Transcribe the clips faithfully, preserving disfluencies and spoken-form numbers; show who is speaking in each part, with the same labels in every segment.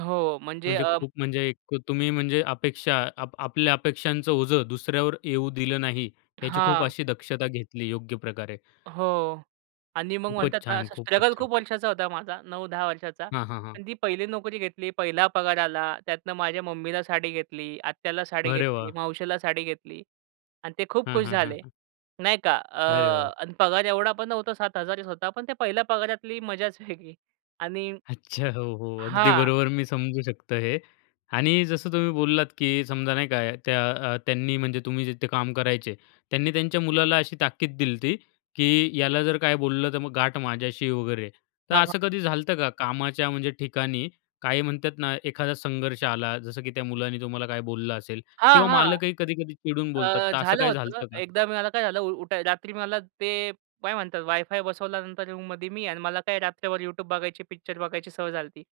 Speaker 1: हो. म्हणजे
Speaker 2: म्हणजे
Speaker 1: अ
Speaker 2: खूप म्हणजे एकु तुम्ही म्हणजे अपेक्षा अप आपल्या अपेक्षांचं ओझं दुसऱ्यावर येऊ दिलं नाही. याची खूप
Speaker 1: हां.
Speaker 2: अशी दक्षता घेतली योग्य प्रकारे.
Speaker 1: हो. आणि मग म्हणतात
Speaker 2: खूपच
Speaker 1: ना
Speaker 2: छान!
Speaker 1: असा
Speaker 2: खूपच
Speaker 1: स्ट्रगल
Speaker 2: छान!
Speaker 1: खूप वर्षाचा होता माझा, नऊ-दहा वर्षाचा.
Speaker 2: हां, हां, हां.
Speaker 1: पण ती पहिली नोकरी घेतली, पहिला पगार आला त्यातनं माझ्या मम्मीला साडी घेतली, आत्याला साडी
Speaker 2: अरे
Speaker 1: घेतली,
Speaker 2: वाह!
Speaker 1: मावशीला साडी घेतली. आणि ते खूप
Speaker 2: हां,
Speaker 1: खुश
Speaker 2: हां, हां,
Speaker 1: झाले.
Speaker 2: हां.
Speaker 1: नाही का. अ,
Speaker 2: अरे वाह!
Speaker 1: आणि पगार एवढा पण नव्हता सात हजारच होता पण त्या पहिल्या पगारातली मजाच वेगळी. आणि,
Speaker 2: अच्छा, हो हो. अगदी
Speaker 1: हां.
Speaker 2: बरोबर मी समजू शकतो हे. आणि जसं तुम्ही बोललात, की समजा नाही का त्या अ, त्यांनी म्हणजे तुम्ही जिथे काम करायचे. त्यांनी त्यांच्या मुलाला अशी ताकीद दिली होती, की याला जर काही बोललं तर मग गाठ माझ्याशी आहे वगैरे. तर
Speaker 1: हां, हां.
Speaker 2: असं कधी झाल होतं का, कामाच्या म्हणजे ठिकाणी, काही म्हणतात ना एखादा संघर्ष आला, जसं की त्या मुलाने तुम्हाला काही बोललं असेल किंवा
Speaker 1: हां, हां.
Speaker 2: मालकही कधी-कधी चिडून बोलतात.
Speaker 1: अ,
Speaker 2: तर असं
Speaker 1: झालं
Speaker 2: काही झाल
Speaker 1: होतं.
Speaker 2: होतं का?
Speaker 1: एकदा मी मला काय झालं उठाय रात्री मला ते काय म्हणतात वायफाय बसवल्यानंतर रूममध्ये मी आहे. आणि मला काय रात्रभर YouTube बघायची, पिक्चर बघायची सवय झाली होती.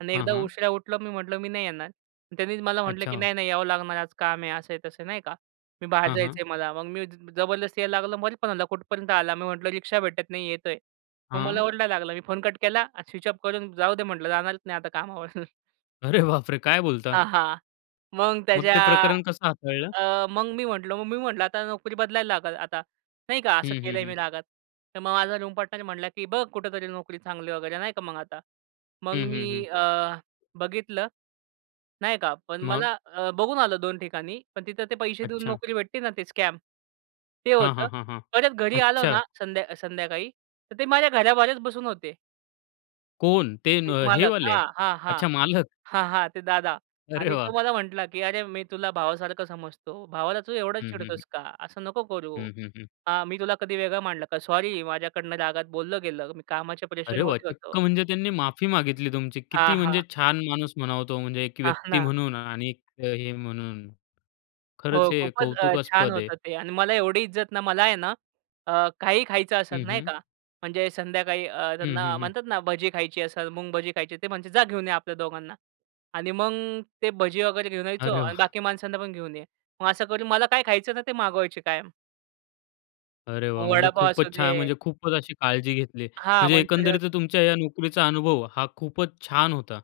Speaker 1: आणि
Speaker 2: हं,
Speaker 1: एकदा
Speaker 2: हं.
Speaker 1: उशिरा उठलो मी म्हटलं "मी नाही येणार." आणि त्यांनीच मला म्हटलं की
Speaker 2: अच्छा.
Speaker 1: "नाही, नाही यावं लागणार, आज काम आहे." असं आहे तसं नाही का. 'मी बाहेर
Speaker 2: हां,
Speaker 1: जायचं
Speaker 2: हां.
Speaker 1: आहे मला." मग मी जबरदस्ती जायला लागलं. मध्येच फोन आला "कुठपर्यंत आला?" मी म्हटलं "रिक्षा भेटत नाही येतोय." मग मला
Speaker 2: हां.
Speaker 1: ओरडायला लागलं मी फोन कट केला स्विच ऑफ करून जाऊ दे म्हटलं जाणारच नाही आता कामावर.
Speaker 2: अरे बापरे! काय बोलता?
Speaker 1: हां, हां. मग
Speaker 2: मग ते
Speaker 1: त्याच्या आ
Speaker 2: प्रकरण कसं हाताळलं?
Speaker 1: अ, मग मी म्हटलं, मग मी म्हटलं "आता नोकरी बदलायला लागल आता." नाही का. असं
Speaker 2: हं, हं,
Speaker 1: केलंय मी
Speaker 2: हं.
Speaker 1: रागात. तर मग माझा रुम पार्टनर म्हटला की "बघ कुठेतरी नोकरी चांगली." वगैरे नाही का मग आता. मग
Speaker 2: हं,
Speaker 1: मी
Speaker 2: हं, हं.
Speaker 1: अ, बघितलं. नाही का. पण
Speaker 2: मग?
Speaker 1: मला अ, बघून आलं दोन ठिकाणी पण तिथं ते पैसे देऊन
Speaker 2: अच्छा.
Speaker 1: नोकरी भेटते ना ते स्कॅम, ते
Speaker 2: हां,
Speaker 1: होतं.
Speaker 2: हां, हां, हां.
Speaker 1: परत घरी आलो
Speaker 2: अच्छा.
Speaker 1: ना संध्या संध्याकाळी तर ते माझ्या घराबाहेरच बसून होते
Speaker 2: कोण? ते न
Speaker 1: ते
Speaker 2: हे अ,
Speaker 1: मालक.
Speaker 2: वाले.
Speaker 1: हां, हां, हां.
Speaker 2: अच्छा मालक?
Speaker 1: हां, हां. ते दादा.
Speaker 2: अरे
Speaker 1: आणि
Speaker 2: वाह!
Speaker 1: तो मला म्हटला की "अरे! मी तुला भावासारखं समजतो. भावाला तू एवढं
Speaker 2: हं, हं, हं.
Speaker 1: चिडतोस का. असं नको करू.
Speaker 2: हं, हं, हं.
Speaker 1: हां. मी तुला कधी वेगळं मानलं का? सॉरी. माझ्याकडनं रागात बोललं गेलं. मी कामाच्या
Speaker 2: अरे वाह!
Speaker 1: प्रेशरमध्ये होतो."
Speaker 2: चक्क म्हणजे त्यांनी माफी मागितली तुमची.
Speaker 1: हां,
Speaker 2: किती
Speaker 1: हां.
Speaker 2: म्हणजे छान माणूस म्हणावा तो. म्हणजे एक
Speaker 1: हां
Speaker 2: व्यक्ती
Speaker 1: ना.
Speaker 2: म्हणून आणि एक हे म्हणून, खरंच
Speaker 1: हो.
Speaker 2: हे
Speaker 1: खूपच अ, छान
Speaker 2: कौतुकास्पद आहे.
Speaker 1: होतं ते. आणि मला एवढी इज्जत ना, मला आहे ना अ, काही खायचं असेल
Speaker 2: हं,
Speaker 1: नाही
Speaker 2: हं.
Speaker 1: का म्हणजे संध्याकाळी अ,
Speaker 2: हं,
Speaker 1: त्यांना
Speaker 2: हं, हं.
Speaker 1: म्हणतात ना भजी खायची असेल, मुंग भजी खायची ते म्हणतात "जा घेऊन या आपल्या दोघांना." आणि मग ते भजी वगैरे घेऊन यायचो.
Speaker 2: अरे
Speaker 1: "आणि बाकी
Speaker 2: वाह!
Speaker 1: माणसांना पण घेऊन ये." मग असं करून मला काय खायचं ना ते मागवायचे कायम.
Speaker 2: अरे वाह!
Speaker 1: मग
Speaker 2: म्हणजे
Speaker 1: वडापाव
Speaker 2: खूपच छान.
Speaker 1: असुदे
Speaker 2: म्हणजे खूपच अशी काळजी घेतली.
Speaker 1: हां.
Speaker 2: म्हणजे
Speaker 1: मंचुरियन.
Speaker 2: एकंदरीतच तुमच्या या नोकरीचा अनुभव हा खूपच छान होता.